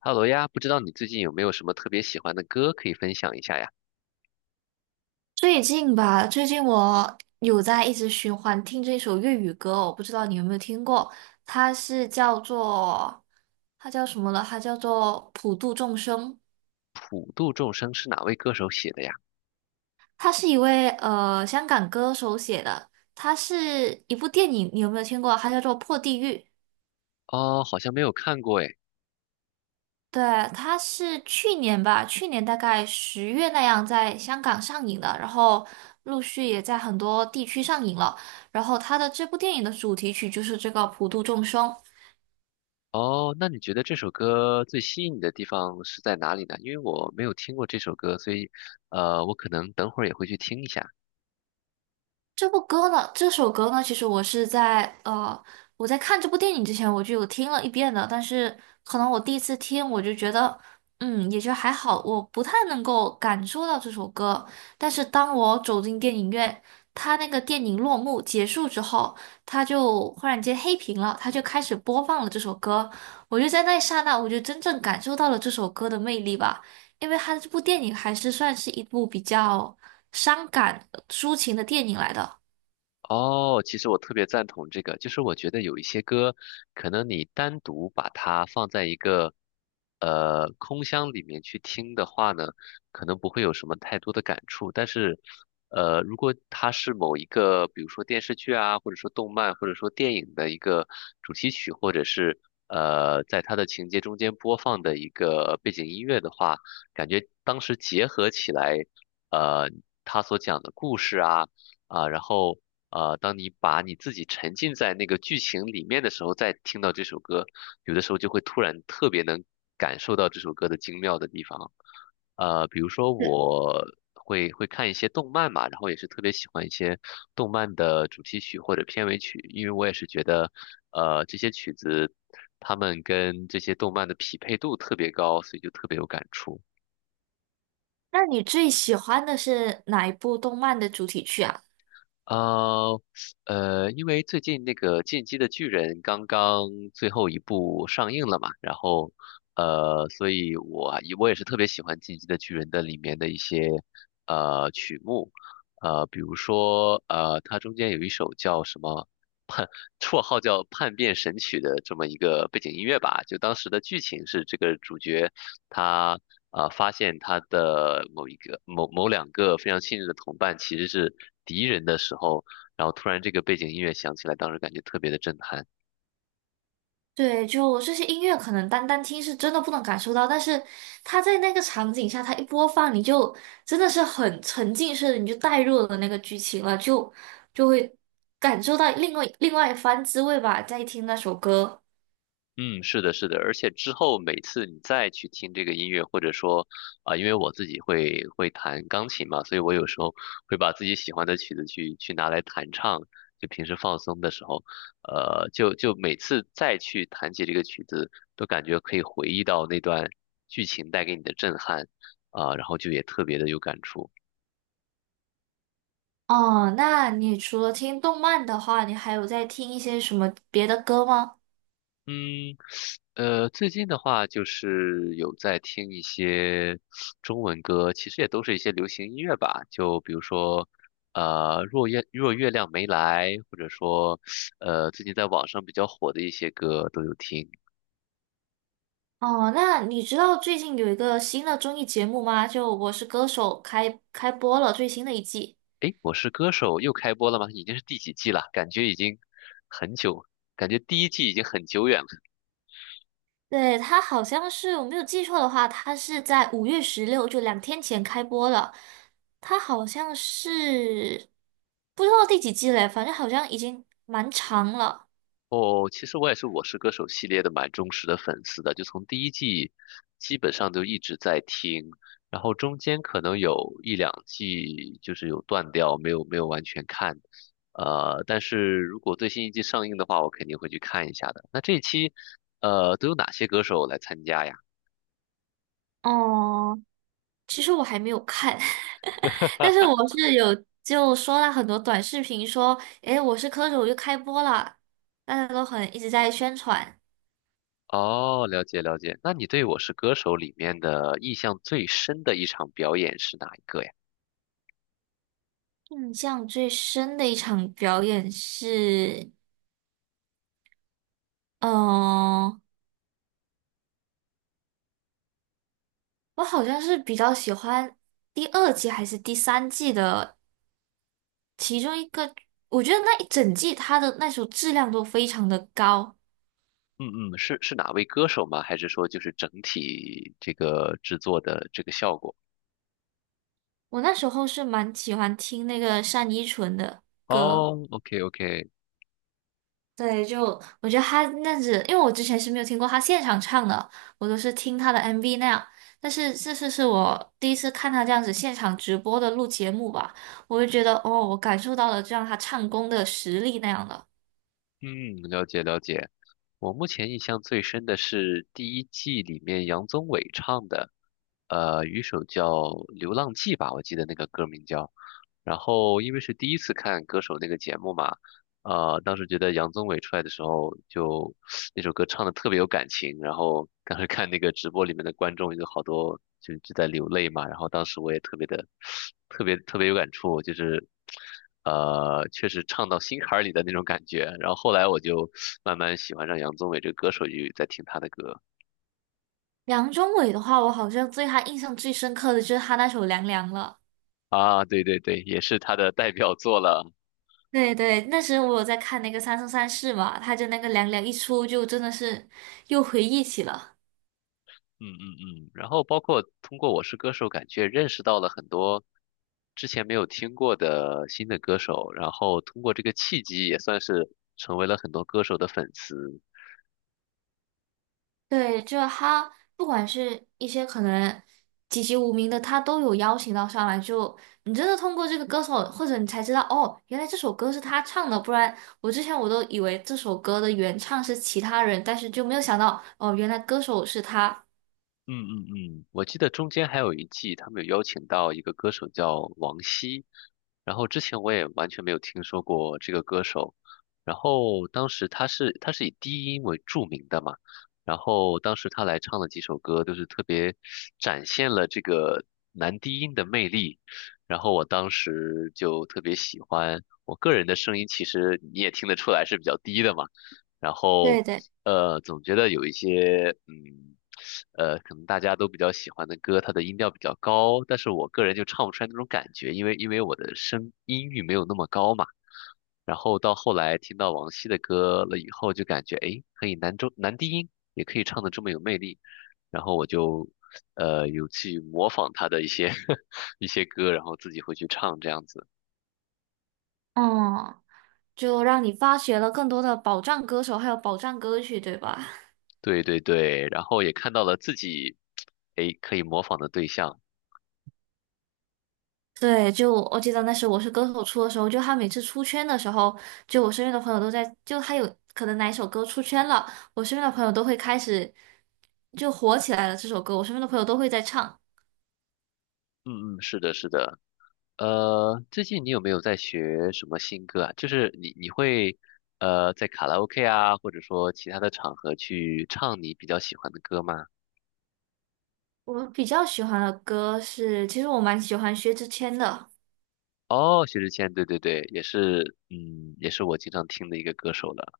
哈喽呀，不知道你最近有没有什么特别喜欢的歌可以分享一下呀？最近吧，最近我有在一直循环听这首粤语歌哦我不知道你有没有听过。它是叫做它叫什么了？它叫做《普度众生》。普度众生是哪位歌手写的呀？它是一位香港歌手写的。它是一部电影，你有没有听过？它叫做《破地狱》。哦，好像没有看过诶。对。它是去年吧，去年大概10月那样在香港上映的，然后陆续也在很多地区上映了。然后它的这部电影的主题曲就是这个《普度众生》。哦，那你觉得这首歌最吸引你的地方是在哪里呢？因为我没有听过这首歌，所以我可能等会儿也会去听一下。这首歌呢，其实我在看这部电影之前我就有听了一遍的，但是可能我第一次听我就觉得，也就还好，我不太能够感受到这首歌。但是当我走进电影院，它那个电影落幕结束之后，它就忽然间黑屏了，它就开始播放了这首歌，我就在那一刹那，我就真正感受到了这首歌的魅力吧，因为它这部电影还是算是一部比较伤感抒情的电影来的。哦，其实我特别赞同这个，就是我觉得有一些歌，可能你单独把它放在一个空箱里面去听的话呢，可能不会有什么太多的感触。但是，呃，如果它是某一个，比如说电视剧啊，或者说动漫，或者说电影的一个主题曲，或者是在它的情节中间播放的一个背景音乐的话，感觉当时结合起来，呃，他所讲的故事啊。啊，然后当你把你自己沉浸在那个剧情里面的时候，再听到这首歌，有的时候就会突然特别能感受到这首歌的精妙的地方。呃，比如说我会看一些动漫嘛，然后也是特别喜欢一些动漫的主题曲或者片尾曲，因为我也是觉得，呃，这些曲子它们跟这些动漫的匹配度特别高，所以就特别有感触。那你最喜欢的是哪一部动漫的主题曲啊？呃，因为最近那个《进击的巨人》刚刚最后一部上映了嘛，然后，呃，所以我也是特别喜欢《进击的巨人》的里面的一些曲目，呃，比如说它中间有一首叫什么叛，绰号叫叛变神曲的这么一个背景音乐吧，就当时的剧情是这个主角。他发现他的某一个某某两个非常信任的同伴其实是敌人的时候，然后突然这个背景音乐响起来，当时感觉特别的震撼。对，就这些音乐，可能单单听是真的不能感受到，但是它在那个场景下，它一播放，你就真的是很沉浸式的，你就带入了那个剧情了，就会感受到另外一番滋味吧。在听那首歌。嗯，是的，是的，而且之后每次你再去听这个音乐，或者说啊、因为我自己会弹钢琴嘛，所以我有时候会把自己喜欢的曲子去拿来弹唱，就平时放松的时候，呃，就每次再去弹起这个曲子，都感觉可以回忆到那段剧情带给你的震撼啊、然后就也特别的有感触。哦，那你除了听动漫的话，你还有在听一些什么别的歌吗？嗯，呃，最近的话就是有在听一些中文歌，其实也都是一些流行音乐吧。就比如说，呃，若月亮没来，或者说，呃，最近在网上比较火的一些歌都有听。哦，那你知道最近有一个新的综艺节目吗？就《我是歌手》开播了最新的一季。诶，我是歌手又开播了吗？已经是第几季了？感觉已经很久，感觉第一季已经很久远了。对，它好像是我没有记错的话，它是在5月16，就两天前开播了。它好像是不知道第几季嘞，反正好像已经蛮长了。哦，其实我也是《我是歌手》系列的蛮忠实的粉丝的，就从第一季基本上都一直在听，然后中间可能有一两季就是有断掉，没有完全看，呃，但是如果最新一季上映的话，我肯定会去看一下的。那这一期，呃，都有哪些歌手来参加呀？哦，其实我还没有看。但是我是有就刷了很多短视频说，诶，《我是歌手》又开播了，大家都很一直在宣传。哦，了解了解。那你对《我是歌手》里面的印象最深的一场表演是哪一个呀？印象最深的一场表演是，嗯、我好像是比较喜欢第二季还是第三季的其中一个，我觉得那一整季它的那首质量都非常的高。嗯嗯，是哪位歌手吗？还是说就是整体这个制作的这个效果？我那时候是蛮喜欢听那个单依纯的。哦，OK OK，对，就我觉得他那样子，因为我之前是没有听过他现场唱的，我都是听他的 MV 那样。但是这次是我第一次看他这样子现场直播的录节目吧，我就觉得哦，我感受到了这样他唱功的实力那样的。嗯，了解了解。我目前印象最深的是第一季里面杨宗纬唱的，呃，有一首叫《流浪记》吧，我记得那个歌名叫。然后因为是第一次看歌手那个节目嘛，呃，当时觉得杨宗纬出来的时候就 那首歌唱的特别有感情，然后当时看那个直播里面的观众有好多就在流泪嘛，然后当时我也特别的 特别特别有感触，就是呃，确实唱到心坎儿里的那种感觉。然后后来我就慢慢喜欢上杨宗纬这个歌手，就在听他的歌梁中伟的话，我好像对他印象最深刻的就是他那首《凉凉》了。啊，对对对，也是他的代表作了。对对，那时我有在看那个《三生三世》嘛，他就那个《凉凉》一出，就真的是又回忆起了。嗯嗯嗯，然后包括通过《我是歌手》，感觉认识到了很多之前没有听过的新的歌手，然后通过这个契机，也算是成为了很多歌手的粉丝。对，就他不管是一些可能籍籍无名的，他都有邀请到上来就。你真的通过这个歌手，或者你才知道哦，原来这首歌是他唱的，不然我之前我都以为这首歌的原唱是其他人，但是就没有想到哦，原来歌手是他。嗯嗯嗯，我记得中间还有一季，他们有邀请到一个歌手叫王晰，然后之前我也完全没有听说过这个歌手，然后当时他是以低音为著名的嘛，然后当时他来唱的几首歌都是特别展现了这个男低音的魅力，然后我当时就特别喜欢，我个人的声音其实你也听得出来是比较低的嘛。然后对对。呃，总觉得有一些，嗯，呃，可能大家都比较喜欢的歌，它的音调比较高，但是我个人就唱不出来那种感觉，因为我的声音域没有那么高嘛。然后到后来听到王晰的歌了以后，就感觉诶，可以男低音也可以唱的这么有魅力，然后我就有去模仿他的一些 一些歌，然后自己会去唱这样子。嗯，就让你发掘了更多的宝藏歌手，还有宝藏歌曲，对吧？对对对，然后也看到了自己诶可以模仿的对象。对，就我记得那时候我是歌手出的时候，就他每次出圈的时候，就我身边的朋友都在，就他有可能哪一首歌出圈了，我身边的朋友都会开始就火起来了。这首歌，我身边的朋友都会在唱。嗯嗯，是的，是的。呃，最近你有没有在学什么新歌啊？就是你会在卡拉 OK 啊，或者说其他的场合去唱你比较喜欢的歌吗？我比较喜欢的歌是，其实我蛮喜欢薛之谦的。哦，薛之谦，对对对，也是，嗯，也是我经常听的一个歌手了。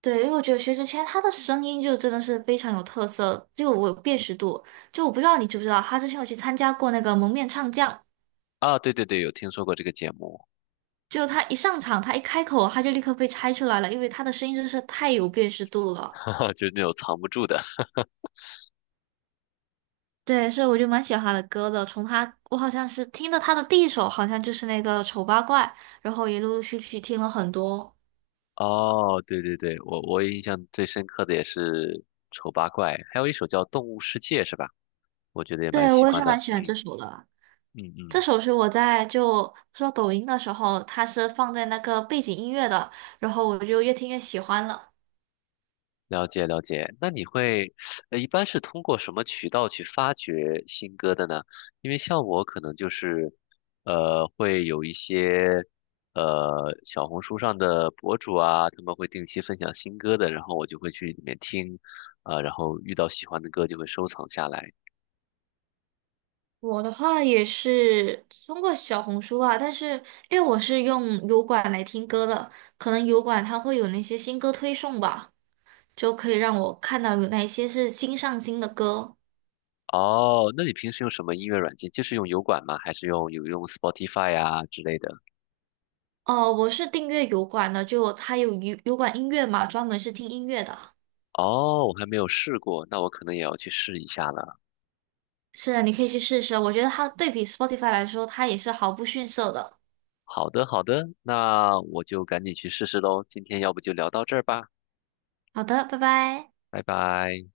对，因为我觉得薛之谦他的声音就真的是非常有特色，就我有辨识度。就我不知道你知不知道，他之前有去参加过那个《蒙面唱将》。啊，对对对，有听说过这个节目，就他一上场，他一开口，他就立刻被猜出来了，因为他的声音真是太有辨识度 了。哈哈，就是那种藏不住的。对，是我就蛮喜欢他的歌的。从他，我好像是听的他的第一首，好像就是那个《丑八怪》，然后也陆陆续续听了很多。哦，对对对，我印象最深刻的也是《丑八怪》，还有一首叫《动物世界》，是吧？我觉得也蛮对，喜我也欢是蛮的。喜欢嗯这首的。嗯这嗯。首是我在就刷抖音的时候，它是放在那个背景音乐的，然后我就越听越喜欢了。了解了解，那你会，呃，一般是通过什么渠道去发掘新歌的呢？因为像我可能就是，呃，会有一些，呃，小红书上的博主啊，他们会定期分享新歌的，然后我就会去里面听，啊、然后遇到喜欢的歌就会收藏下来。我的话也是通过小红书啊，但是因为我是用油管来听歌的，可能油管它会有那些新歌推送吧，就可以让我看到有哪些是新上新的歌。哦，那你平时用什么音乐软件？就是用油管吗？还是用 Spotify 呀之类的？哦，我是订阅油管的，就它有油管音乐嘛，专门是听音乐的。哦，我还没有试过，那我可能也要去试一下了。是的，你可以去试试，我觉得它对比 Spotify 来说，它也是毫不逊色的。好的，好的，那我就赶紧去试试喽。今天要不就聊到这儿吧，好的，拜拜。拜拜。